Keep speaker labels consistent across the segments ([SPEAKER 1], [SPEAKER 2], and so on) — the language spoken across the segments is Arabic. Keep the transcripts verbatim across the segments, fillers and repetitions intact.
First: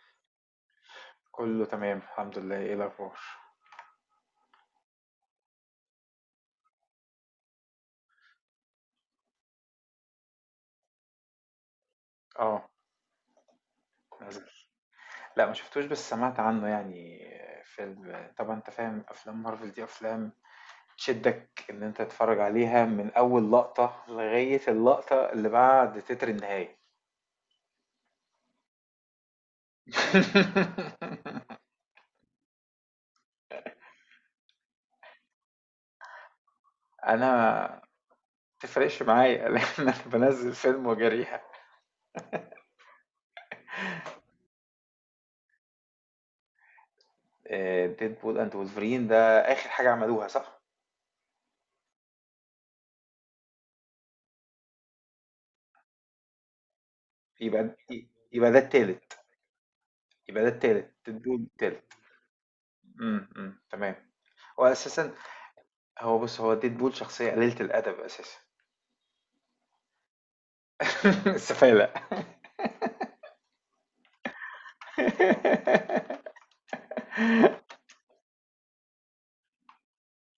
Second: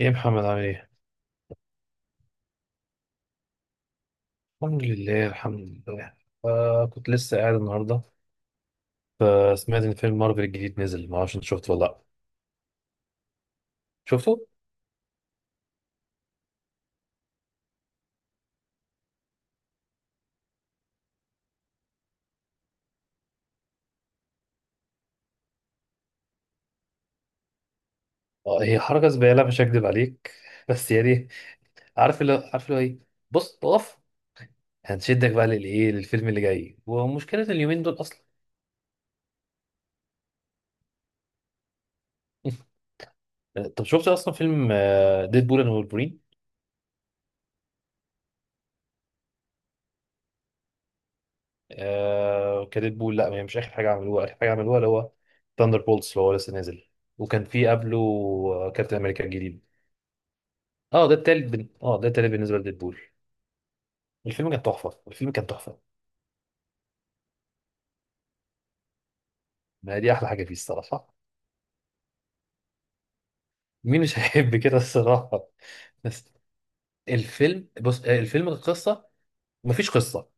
[SPEAKER 1] ايه يا محمد عامل ايه؟
[SPEAKER 2] كله تمام الحمد لله. ايه الاخبار؟
[SPEAKER 1] الحمد لله الحمد لله. آه كنت لسه قاعد النهارده، فسمعت ان فيلم مارفل الجديد نزل. ما اعرفش انت شفته ولا لا.
[SPEAKER 2] اه.
[SPEAKER 1] شفته؟
[SPEAKER 2] نزل. لا ما شفتوش، بس سمعت عنه يعني. فيلم، طبعا انت فاهم افلام مارفل دي افلام تشدك ان انت تتفرج عليها من اول لقطة لغاية اللقطة اللي بعد تتر النهاية.
[SPEAKER 1] آه هي حركه زباله، مش هكدب عليك بس يعني عارف اللي عارف اللي هو ايه. بص اقف، هنشدك بقى للايه للفيلم اللي جاي، ومشكله
[SPEAKER 2] انا
[SPEAKER 1] اليومين دول اصلا
[SPEAKER 2] ما تفرقش معايا، لان انا بنزل فيلم وجريها.
[SPEAKER 1] طب شفت اصلا فيلم آه ديدبول اند وولفرين؟
[SPEAKER 2] ديدبول اند وولفرين ده اخر حاجة عملوها، صح.
[SPEAKER 1] آه كديدبول، لا هي مش اخر حاجه عملوها. اخر حاجه عملوها اللي هو ثاندر بولتس، اللي هو لسه نازل. وكان في
[SPEAKER 2] يبقى
[SPEAKER 1] قبله
[SPEAKER 2] يبقى ده
[SPEAKER 1] آه، كابتن
[SPEAKER 2] التالت.
[SPEAKER 1] امريكا الجديد.
[SPEAKER 2] يبقى ده التالت،
[SPEAKER 1] اه ده
[SPEAKER 2] ديدبول
[SPEAKER 1] التالت بن...
[SPEAKER 2] التالت.
[SPEAKER 1] اه ده التالت بالنسبه لديدبول.
[SPEAKER 2] امم أمم، تمام.
[SPEAKER 1] الفيلم كان
[SPEAKER 2] هو
[SPEAKER 1] تحفه
[SPEAKER 2] أساسًا.
[SPEAKER 1] الفيلم كان تحفه.
[SPEAKER 2] هو بُص، هو Deadpool شخصية قليلة الأدب أساسًا.
[SPEAKER 1] ما هي دي احلى حاجه فيه الصراحه.
[SPEAKER 2] السفالة.
[SPEAKER 1] مين مش هيحب كده الصراحه؟ بس الفيلم، بص آه، الفيلم القصه مفيش قصه،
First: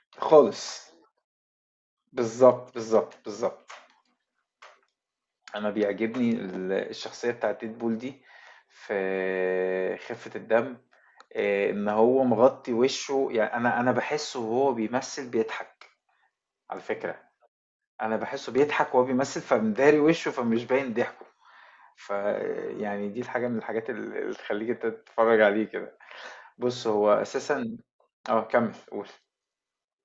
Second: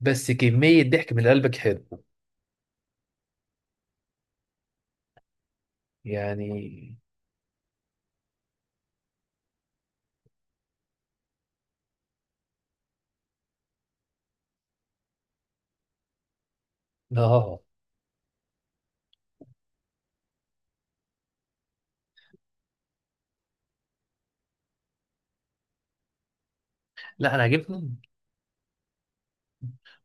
[SPEAKER 1] بس
[SPEAKER 2] خالص.
[SPEAKER 1] كميه ضحك من قلبك حلو.
[SPEAKER 2] بالضبط، بالضبط، بالضبط. أنا بيعجبني ال
[SPEAKER 1] يعني
[SPEAKER 2] الشخصية بتاعة Deadpool دي في خفة الدم. آآ إن هو مغطّي وِشّه، يعني أنا أنا باحسّه وهو بيمثّل بيضحك على فكرة.
[SPEAKER 1] اه آه، آه.
[SPEAKER 2] أنا باحسّه بيضحك وهو بيمثّل فمداري وِشّه فمش باين ضحكه. فيعني دي الحاجة من الحاجات ال اللي تخلّيك أنت تتفرّج عليه كده. بُص، هو
[SPEAKER 1] لا انا
[SPEAKER 2] أساسًا.
[SPEAKER 1] عاجبني
[SPEAKER 2] آه كمّل قُل.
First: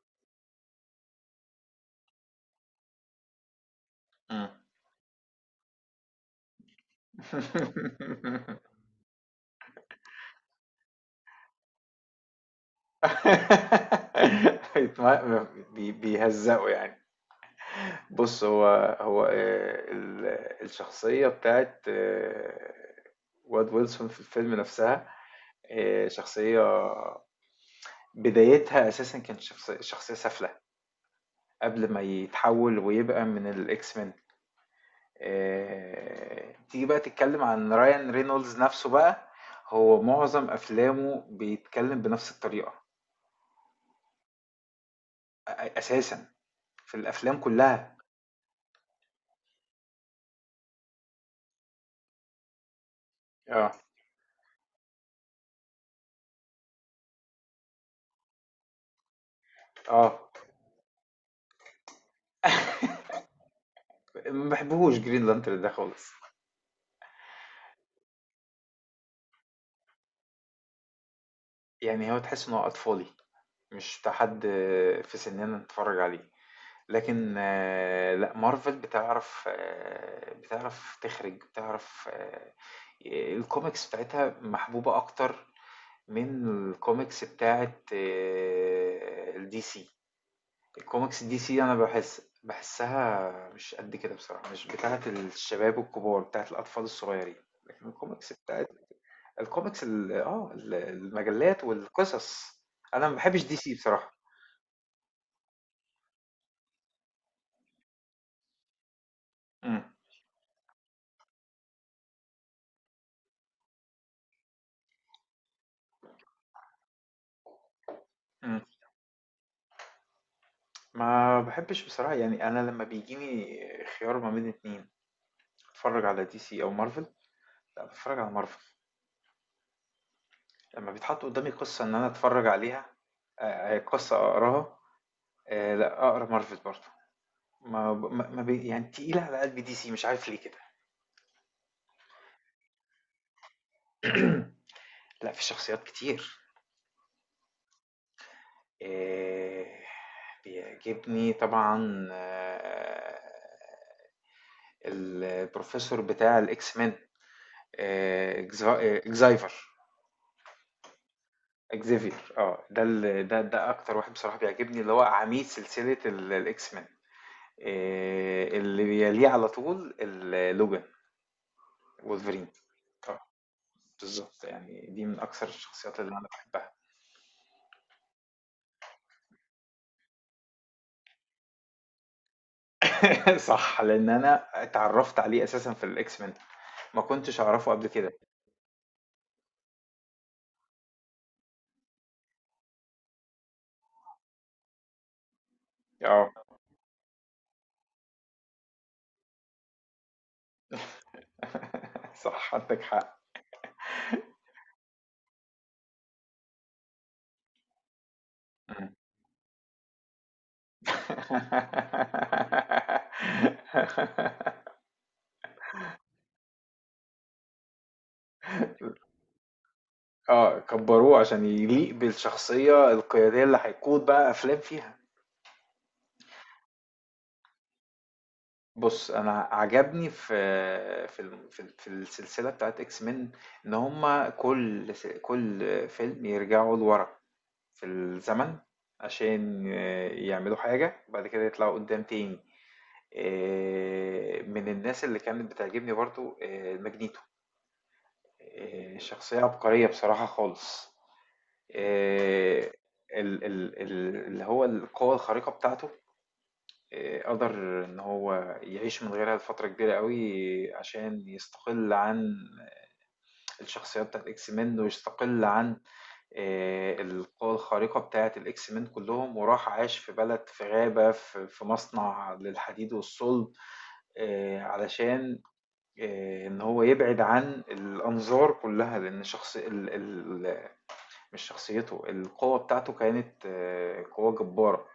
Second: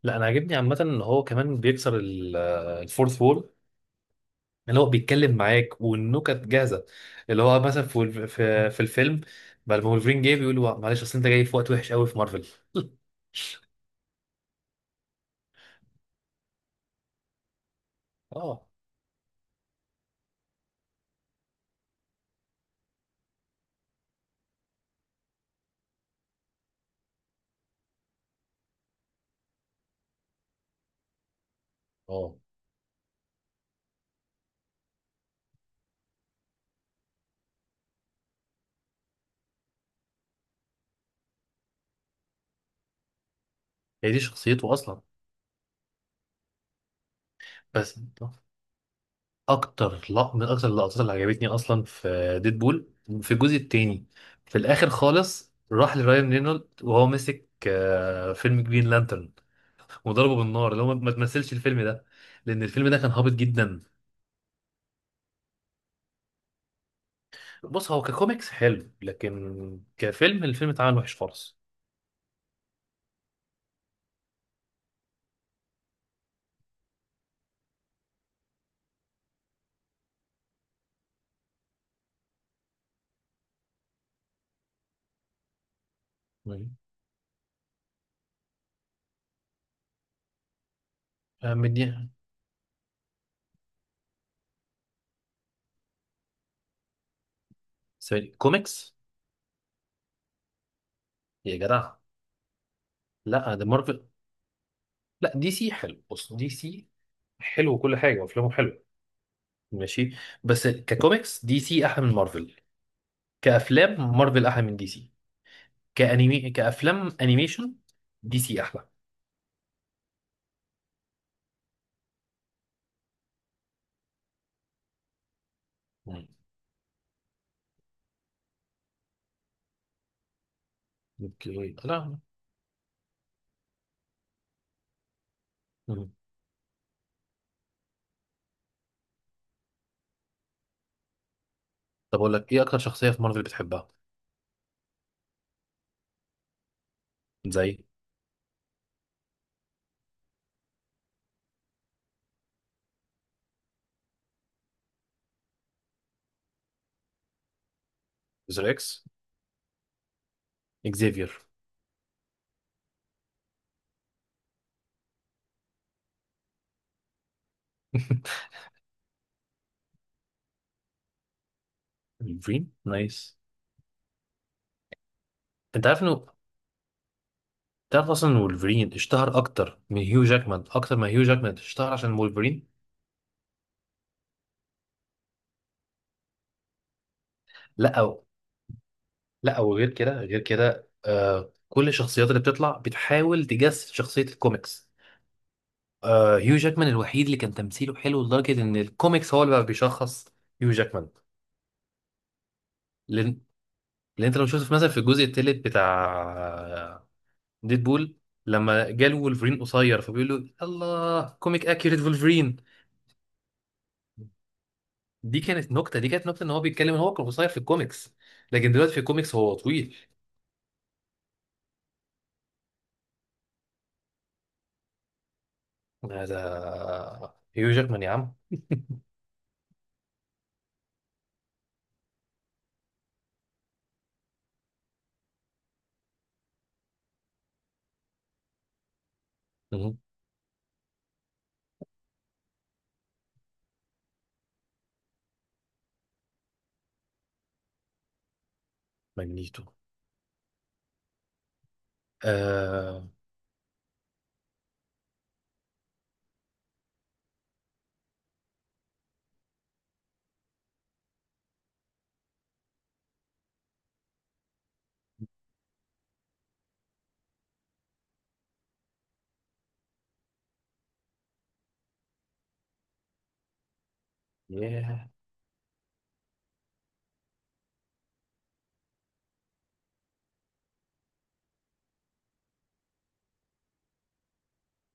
[SPEAKER 1] لا انا عاجبني عامه ان هو كمان بيكسر ال- آه، الفورث وول.
[SPEAKER 2] إمم.
[SPEAKER 1] اللي هو بيتكلم معاك والنكت جاهزه. اللي هو مثلا في ولف- في, في الفيلم، بعد ما ولفرين جه بيقول له معلش، اصل انت جاي في وقت وحش قوي في مارفل
[SPEAKER 2] بيتم بي بيهزّقوا يعني. بُص، هو
[SPEAKER 1] اه
[SPEAKER 2] هو آآ ال الشخصية بتاعة Wade Wilson في الفيلم نَفْسها. آآ شخصية بدايتها أساسًا كانت شخص شخصية سافلة، قبل ما
[SPEAKER 1] اه
[SPEAKER 2] يتحوّل ويبقى من الX-Men. آآ تيجي بقى تتكلّم عن Ryan Reynolds نَفْسه بقى. هو معظم أفلامه بيتكلّم بنَفْس الطريقة.
[SPEAKER 1] هي دي شخصيته اصلا.
[SPEAKER 2] أ- اساسا في الافلام كلها.
[SPEAKER 1] بس اكتر لق... من اكتر اللقطات اللي عجبتني اصلا في ديدبول، في الجزء
[SPEAKER 2] اه.
[SPEAKER 1] التاني، في الاخر خالص راح لراين رينولد وهو ماسك آه، فيلم جرين لانترن،
[SPEAKER 2] اه.
[SPEAKER 1] وضربه بالنار. اللي هو ما تمثلش الفيلم ده، لان الفيلم ده كان هابط جدا.
[SPEAKER 2] ما بحبهوش جرين لانترن ده خالص.
[SPEAKER 1] بص هو ككوميكس حلو، لكن كفيلم الفيلم اتعمل وحش خالص.
[SPEAKER 2] يعني هو تحس انه اطفالي، مش بتاع حد في سننا نتفرج عليه. لكن آه، لا، مارفل بتعرف آه، بتعرف تخرج. بتعرف آه، الكوميكس بتاعتها محبوبة اكتر من
[SPEAKER 1] مم.
[SPEAKER 2] الكوميكس بتاعت الدي سي. الكوميكس دي
[SPEAKER 1] آه،
[SPEAKER 2] سي
[SPEAKER 1] من
[SPEAKER 2] انا
[SPEAKER 1] دي،
[SPEAKER 2] بحس بحسها مش قد كده، بصراحة مش بتاعة الشباب الكبار، بتاعة الأطفال الصغيرين. لكن
[SPEAKER 1] سوري،
[SPEAKER 2] الكوميكس بتاعت
[SPEAKER 1] كوميكس
[SPEAKER 2] الكوميكس ال- اه ال-
[SPEAKER 1] يا
[SPEAKER 2] المجلات
[SPEAKER 1] جدع.
[SPEAKER 2] والقصص. انا ما بحبش
[SPEAKER 1] لا
[SPEAKER 2] دي
[SPEAKER 1] ده
[SPEAKER 2] سي
[SPEAKER 1] مارفل.
[SPEAKER 2] بصراحة.
[SPEAKER 1] لا دي سي حلو، بص دي سي حلو وكل حاجه وافلامه حلوه.
[SPEAKER 2] مم.
[SPEAKER 1] ماشي. بس ككوميكس دي سي احلى من مارفل، كافلام مارفل احلى من دي سي، كانيمي كافلام انيميشن دي
[SPEAKER 2] مم.
[SPEAKER 1] سي احلى.
[SPEAKER 2] ما بحبش بصراحة. يعني انا لما بيجيني خيار ما بين اتنين اتفرج على
[SPEAKER 1] مم.
[SPEAKER 2] دي سي او مارفل، لا بتفرج على مارفل. لما بيتحط قدامي
[SPEAKER 1] اوكي
[SPEAKER 2] قصة ان انا
[SPEAKER 1] لا.
[SPEAKER 2] اتفرج عليها، آه، آه، قصة اقراها. آه، لا
[SPEAKER 1] مم.
[SPEAKER 2] اقرا مارفل برضه. ما ب... ما ما بي... يعني تقيلة على قلبي دي سي، مش عارف ليه كده.
[SPEAKER 1] طب اقول لك ايه اكتر شخصيه في مارفل بتحبها؟
[SPEAKER 2] لا، في شخصيات كتير.
[SPEAKER 1] زي
[SPEAKER 2] إيه... بيعجبني طبعا، آه، البروفيسور بتاع الاكس مان،
[SPEAKER 1] زر اكس،
[SPEAKER 2] اكزايفر.
[SPEAKER 1] اكزيفير،
[SPEAKER 2] اكزيفير، اه، ده ال... ده ده اكتر واحد بصراحة بيعجبني، اللي هو عميد سلسلة ال- الاكس مان. إيه... اللي بيليه على طول ال- لوجان، وولفرين.
[SPEAKER 1] ولفرين
[SPEAKER 2] اه.
[SPEAKER 1] نايس.
[SPEAKER 2] بالظبط. يعني دي من اكثر
[SPEAKER 1] انت
[SPEAKER 2] الشخصيات
[SPEAKER 1] عارف
[SPEAKER 2] اللي
[SPEAKER 1] انه
[SPEAKER 2] انا بحبها.
[SPEAKER 1] تعرف اصلا ان ولفرين اشتهر اكتر من هيو جاكمان، اكتر ما هيو جاكمان اشتهر عشان ولفرين.
[SPEAKER 2] صح، لان انا اتعرفت عليه اساسا في الاكس مان، ما كنتش اعرفه قبل
[SPEAKER 1] لا
[SPEAKER 2] كده.
[SPEAKER 1] أو لا، وغير كده غير كده آه كل الشخصيات اللي بتطلع بتحاول تجسد شخصيه الكوميكس.
[SPEAKER 2] اه.
[SPEAKER 1] آه هيو جاكمان الوحيد اللي كان تمثيله حلو لدرجة إن الكوميكس هو اللي بقى بيشخص هيو جاكمان.
[SPEAKER 2] صح، عندك حق.
[SPEAKER 1] لأن لأن أنت لو شفت في- مثلا في الجزء التالت بتاع ديدبول،
[SPEAKER 2] مم.
[SPEAKER 1] لما جاله وولفرين قصير فبيقول له الله كوميك أكيوريت وولفرين. دي كانت نكتة دي كانت نكتة إن هو بيتكلم إن هو كان قصير في الكوميكس، لكن دلوقتي في الكوميكس هو طويل.
[SPEAKER 2] اه، كبروه عشان يليق بالشخصيه القياديه اللي هيقود بقى افلام فيها.
[SPEAKER 1] هذا هيو جاكمان يا عم.
[SPEAKER 2] بص، انا عجبني في في الم- في ال- في السلسله بتاعت اكس مين ان هما كل س- كل فيلم يرجعوا لورا في الزمن عشان
[SPEAKER 1] مهم.
[SPEAKER 2] آه، يعملوا حاجة وبعد كده يطلعوا قدام تاني. آه، من الناس اللي كانت بتعجبني برضو آه، ماجنيتو. آه، شخصية
[SPEAKER 1] ماجنيتو.
[SPEAKER 2] عبقرية بصراحة خالص. آه،
[SPEAKER 1] آه...
[SPEAKER 2] ال- ال- ال- اللي هو القوة الخارقة بتاعته، آه، قدر إن هو يعيش من غيرها لفترة كبيرة قوي عشان يستقل عن الشخصيات بتاعة إكس مان، ويستقل عن آآ القوى الخارقة بتاعة الإكس مان كلّهم، وراح عاش في بلد، في غابة، في في مصنع للحديد والصلب، آآ
[SPEAKER 1] ياه.
[SPEAKER 2] علشان آآ إن هو يبعد عن الأنظار كلّها، لإن شخص ال ال مش شخصيته. القوة بتاعته كانت آه، قوة جبارة،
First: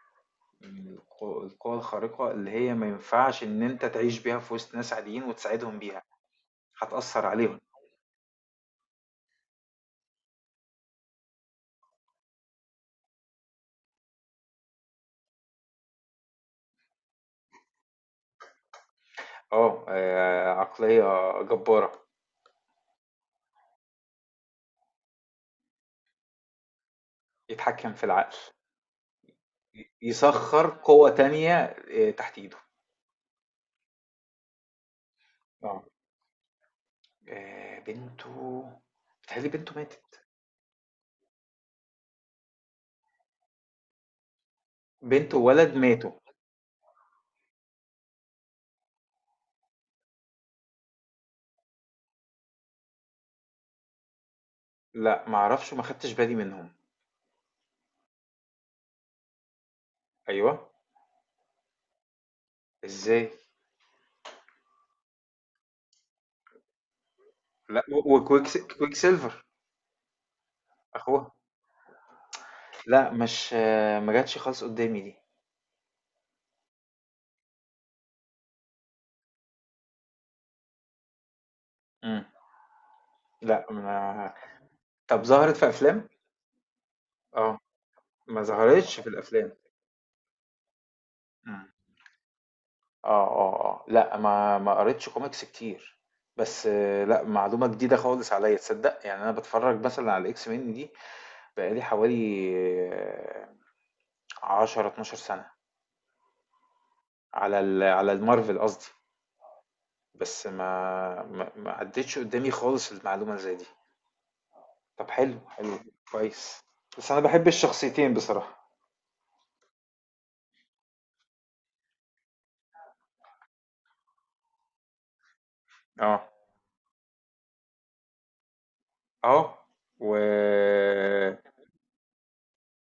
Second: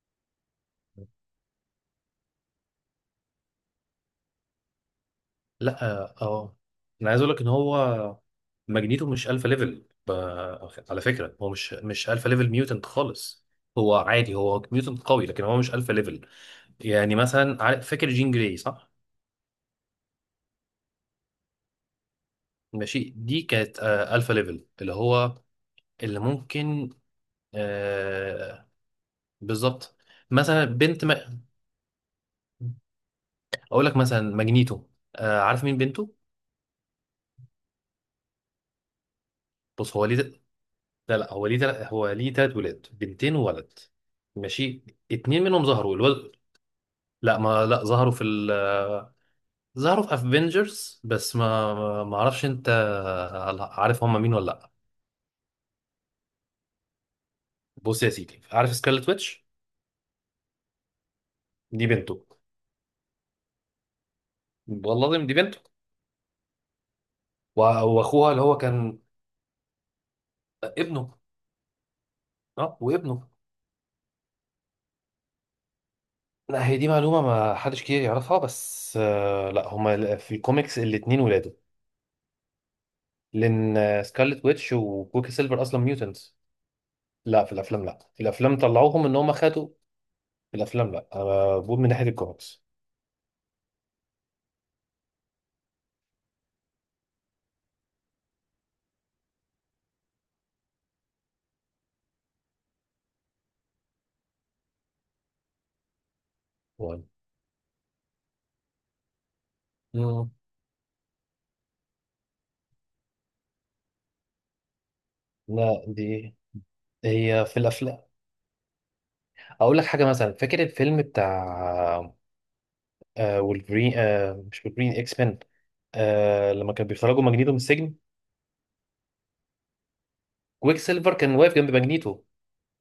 [SPEAKER 2] من الق القوى الخارقة اللي هي ما ينفعش إن أنت تعيش بيها في وسط ناس عاديين وتساعدهم
[SPEAKER 1] لا
[SPEAKER 2] بيها،
[SPEAKER 1] اه آه. انا عايز
[SPEAKER 2] هتأثّر
[SPEAKER 1] اقول لك ان
[SPEAKER 2] عليهم.
[SPEAKER 1] هو ماجنيتو مش الفا ليفل ب... على فكره هو مش مش الفا ليفل ميوتنت خالص. هو عادي، هو ميوتنت قوي، لكن هو مش الفا ليفل. يعني مثلا عارف- فاكر جين جراي، صح؟
[SPEAKER 2] آه، آآ عقلية جبارة.
[SPEAKER 1] ماشي. دي كانت آه الفا ليفل، اللي هو اللي ممكن
[SPEAKER 2] يتحكم في العقل.
[SPEAKER 1] آه
[SPEAKER 2] ي-
[SPEAKER 1] بالظبط. مثلا
[SPEAKER 2] يسخر
[SPEAKER 1] بنت
[SPEAKER 2] قوة
[SPEAKER 1] ما...
[SPEAKER 2] تانية آه، تحت ايده.
[SPEAKER 1] اقول لك مثلا ماجنيتو، آه عارف مين
[SPEAKER 2] اه.
[SPEAKER 1] بنته؟
[SPEAKER 2] آه، بنته. بتهيألي بنته
[SPEAKER 1] بص هو ليه
[SPEAKER 2] ماتت.
[SPEAKER 1] لا لا، هو ليه تل... هو ليه تلات ولاد، بنتين وولد. ماشي.
[SPEAKER 2] بنته
[SPEAKER 1] اتنين منهم
[SPEAKER 2] وولد
[SPEAKER 1] ظهروا،
[SPEAKER 2] ماتوا.
[SPEAKER 1] الولد، لا ما لا، ظهروا في ال ظهروا في افنجرز. بس ما ما اعرفش انت عارف هم مين ولا لا.
[SPEAKER 2] لا معرفش، ما خدتش بالي منهم.
[SPEAKER 1] بص يا سيدي، عارف سكارلت ويتش؟
[SPEAKER 2] ايوه.
[SPEAKER 1] دي بنته.
[SPEAKER 2] ازاي؟
[SPEAKER 1] والله العظيم دي بنته. وأ-
[SPEAKER 2] لا، و-
[SPEAKER 1] واخوها اللي
[SPEAKER 2] وكويك س-
[SPEAKER 1] هو
[SPEAKER 2] كويك
[SPEAKER 1] كان
[SPEAKER 2] سيلفر
[SPEAKER 1] ابنه.
[SPEAKER 2] اخوها.
[SPEAKER 1] اه
[SPEAKER 2] لا
[SPEAKER 1] وابنه.
[SPEAKER 2] مش آه، ما جاتش خالص قدامي دي.
[SPEAKER 1] لا هي دي معلومة ما حدش كتير يعرفها، بس آه، لا هما في الكوميكس الاتنين ولاده.
[SPEAKER 2] مم. لا
[SPEAKER 1] لان
[SPEAKER 2] ما...
[SPEAKER 1] سكارلت ويتش
[SPEAKER 2] طب
[SPEAKER 1] وكوكي
[SPEAKER 2] ظهرت
[SPEAKER 1] سيلفر
[SPEAKER 2] في
[SPEAKER 1] اصلا
[SPEAKER 2] افلام.
[SPEAKER 1] ميوتنتس. لا في
[SPEAKER 2] اه.
[SPEAKER 1] الافلام، لا في
[SPEAKER 2] ما
[SPEAKER 1] الافلام
[SPEAKER 2] ظهرتش في
[SPEAKER 1] طلعوهم ان هم
[SPEAKER 2] الافلام.
[SPEAKER 1] خدوا. في الافلام لا، انا بقول من ناحية الكوميكس.
[SPEAKER 2] آه، آه، آه. لأ، ما ما قريتش كوميكس كتير، بس آه، لأ، معلومة جديدة خالص عليّا، تصدّق؟ يعني أنا باتفرّج مثلًا على الX men دي بقى لي حوالي عشرة، اتناشر سَنة، على ال على الMarvel قصدي،
[SPEAKER 1] مم.
[SPEAKER 2] بس ما ما ما عدّتش قدّامي خالص المعلومة اللي زي دي. طَب، حلو، حلو،
[SPEAKER 1] لا دي
[SPEAKER 2] كويس. بس أنا
[SPEAKER 1] هي
[SPEAKER 2] باحب
[SPEAKER 1] في الافلام.
[SPEAKER 2] الشخصيتين بصراحة.
[SPEAKER 1] اقول لك حاجه، مثلا فاكر الفيلم بتاع آه وولفرين آه مش وولفرين، اكس مان،
[SPEAKER 2] آه،
[SPEAKER 1] آه لما كان بيخرجوا ماجنيتو من السجن،
[SPEAKER 2] آه، و
[SPEAKER 1] كويك سيلفر كان واقف جنب ماجنيتو.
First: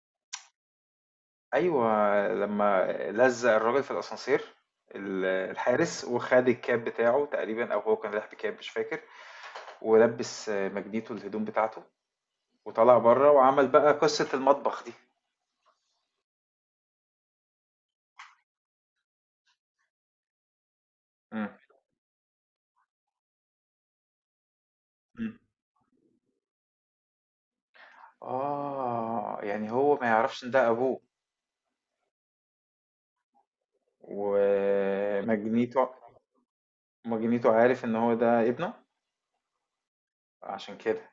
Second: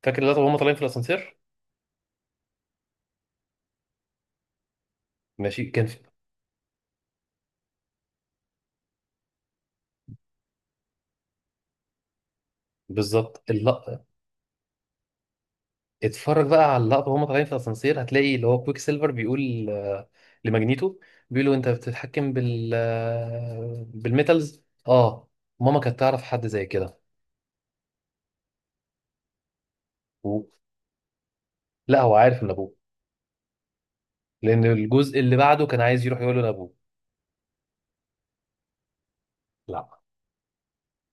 [SPEAKER 1] فاكر اللقطه وهم طالعين في الاسانسير؟
[SPEAKER 2] أيوه، لمّا لزّق الراجل في الأسانسير ال
[SPEAKER 1] ماشي كان في.
[SPEAKER 2] الحارس وخَد الكاب بتاعه تقريبًا، أو هو كان رايح بكاب مش فاكر، ولبِّس مجديتو الهدوم بتاعته وطلع برّه
[SPEAKER 1] بالظبط
[SPEAKER 2] وعمل بقى
[SPEAKER 1] اللقطه.
[SPEAKER 2] قصة المطبخ دي.
[SPEAKER 1] اتفرج بقى على اللقطه وهم طالعين في الاسانسير، هتلاقي اللي هو كويك سيلفر بيقول آه لماجنيتو، بيقول
[SPEAKER 2] إمم،
[SPEAKER 1] له انت بتتحكم بال آه بالميتالز. اه
[SPEAKER 2] إمم.
[SPEAKER 1] ماما كانت تعرف حد زي كده.
[SPEAKER 2] آه، يعني هو ما يعرفش
[SPEAKER 1] و-
[SPEAKER 2] إن ده أبوه؟
[SPEAKER 1] لا هو عارف ان ابوه، لأن الجزء اللي بعده
[SPEAKER 2] ومجنيتو
[SPEAKER 1] كان عايز يروح يقول له لأبوه.
[SPEAKER 2] مجنيتو عارف إن هو ده ابنه،
[SPEAKER 1] لا
[SPEAKER 2] عشان كده.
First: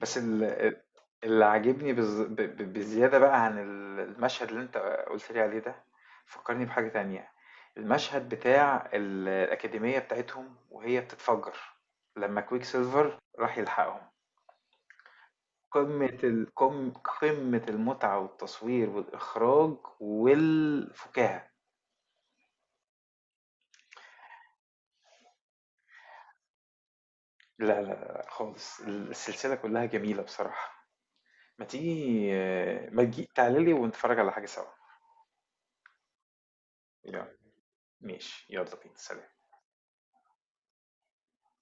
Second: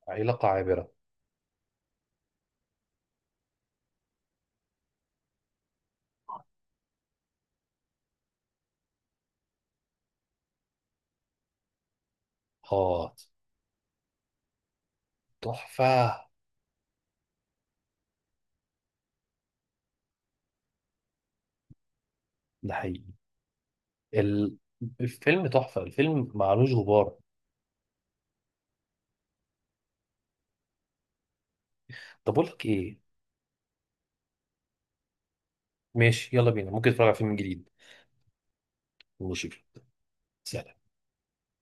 [SPEAKER 2] بس ال-
[SPEAKER 1] علاقة
[SPEAKER 2] ال-
[SPEAKER 1] عابرة.
[SPEAKER 2] اللي عاجبني بز- ب- ب- بزيادة بقى عن ال- المشهد اللي انت قلت لي عليه ده، فكرني بحاجة تانية. المشهد بتاع ال- الأكاديمية بتاعتهم وهي بتتفجر لما كويك
[SPEAKER 1] آه
[SPEAKER 2] سيلفر راح يلحقهم، قمة
[SPEAKER 1] تحفة.
[SPEAKER 2] ال- قم- قمة المتعة والتصوير والإخراج والفكاهة.
[SPEAKER 1] ده حقيقي. ال- الفيلم تحفة الفيلم معلوش غبار.
[SPEAKER 2] لا لا لا، خالص السلسلة كلها جميلة بصراحة. ما تيجي
[SPEAKER 1] طب أقول لك إيه؟
[SPEAKER 2] ما تجي تعالي لي ونتفرج على حاجة سوا.
[SPEAKER 1] ماشي يلا بينا، ممكن نتفرج على
[SPEAKER 2] يلا.
[SPEAKER 1] فيلم جديد.
[SPEAKER 2] ماشي، يلا بينا، سلام.
[SPEAKER 1] ماشي سلام.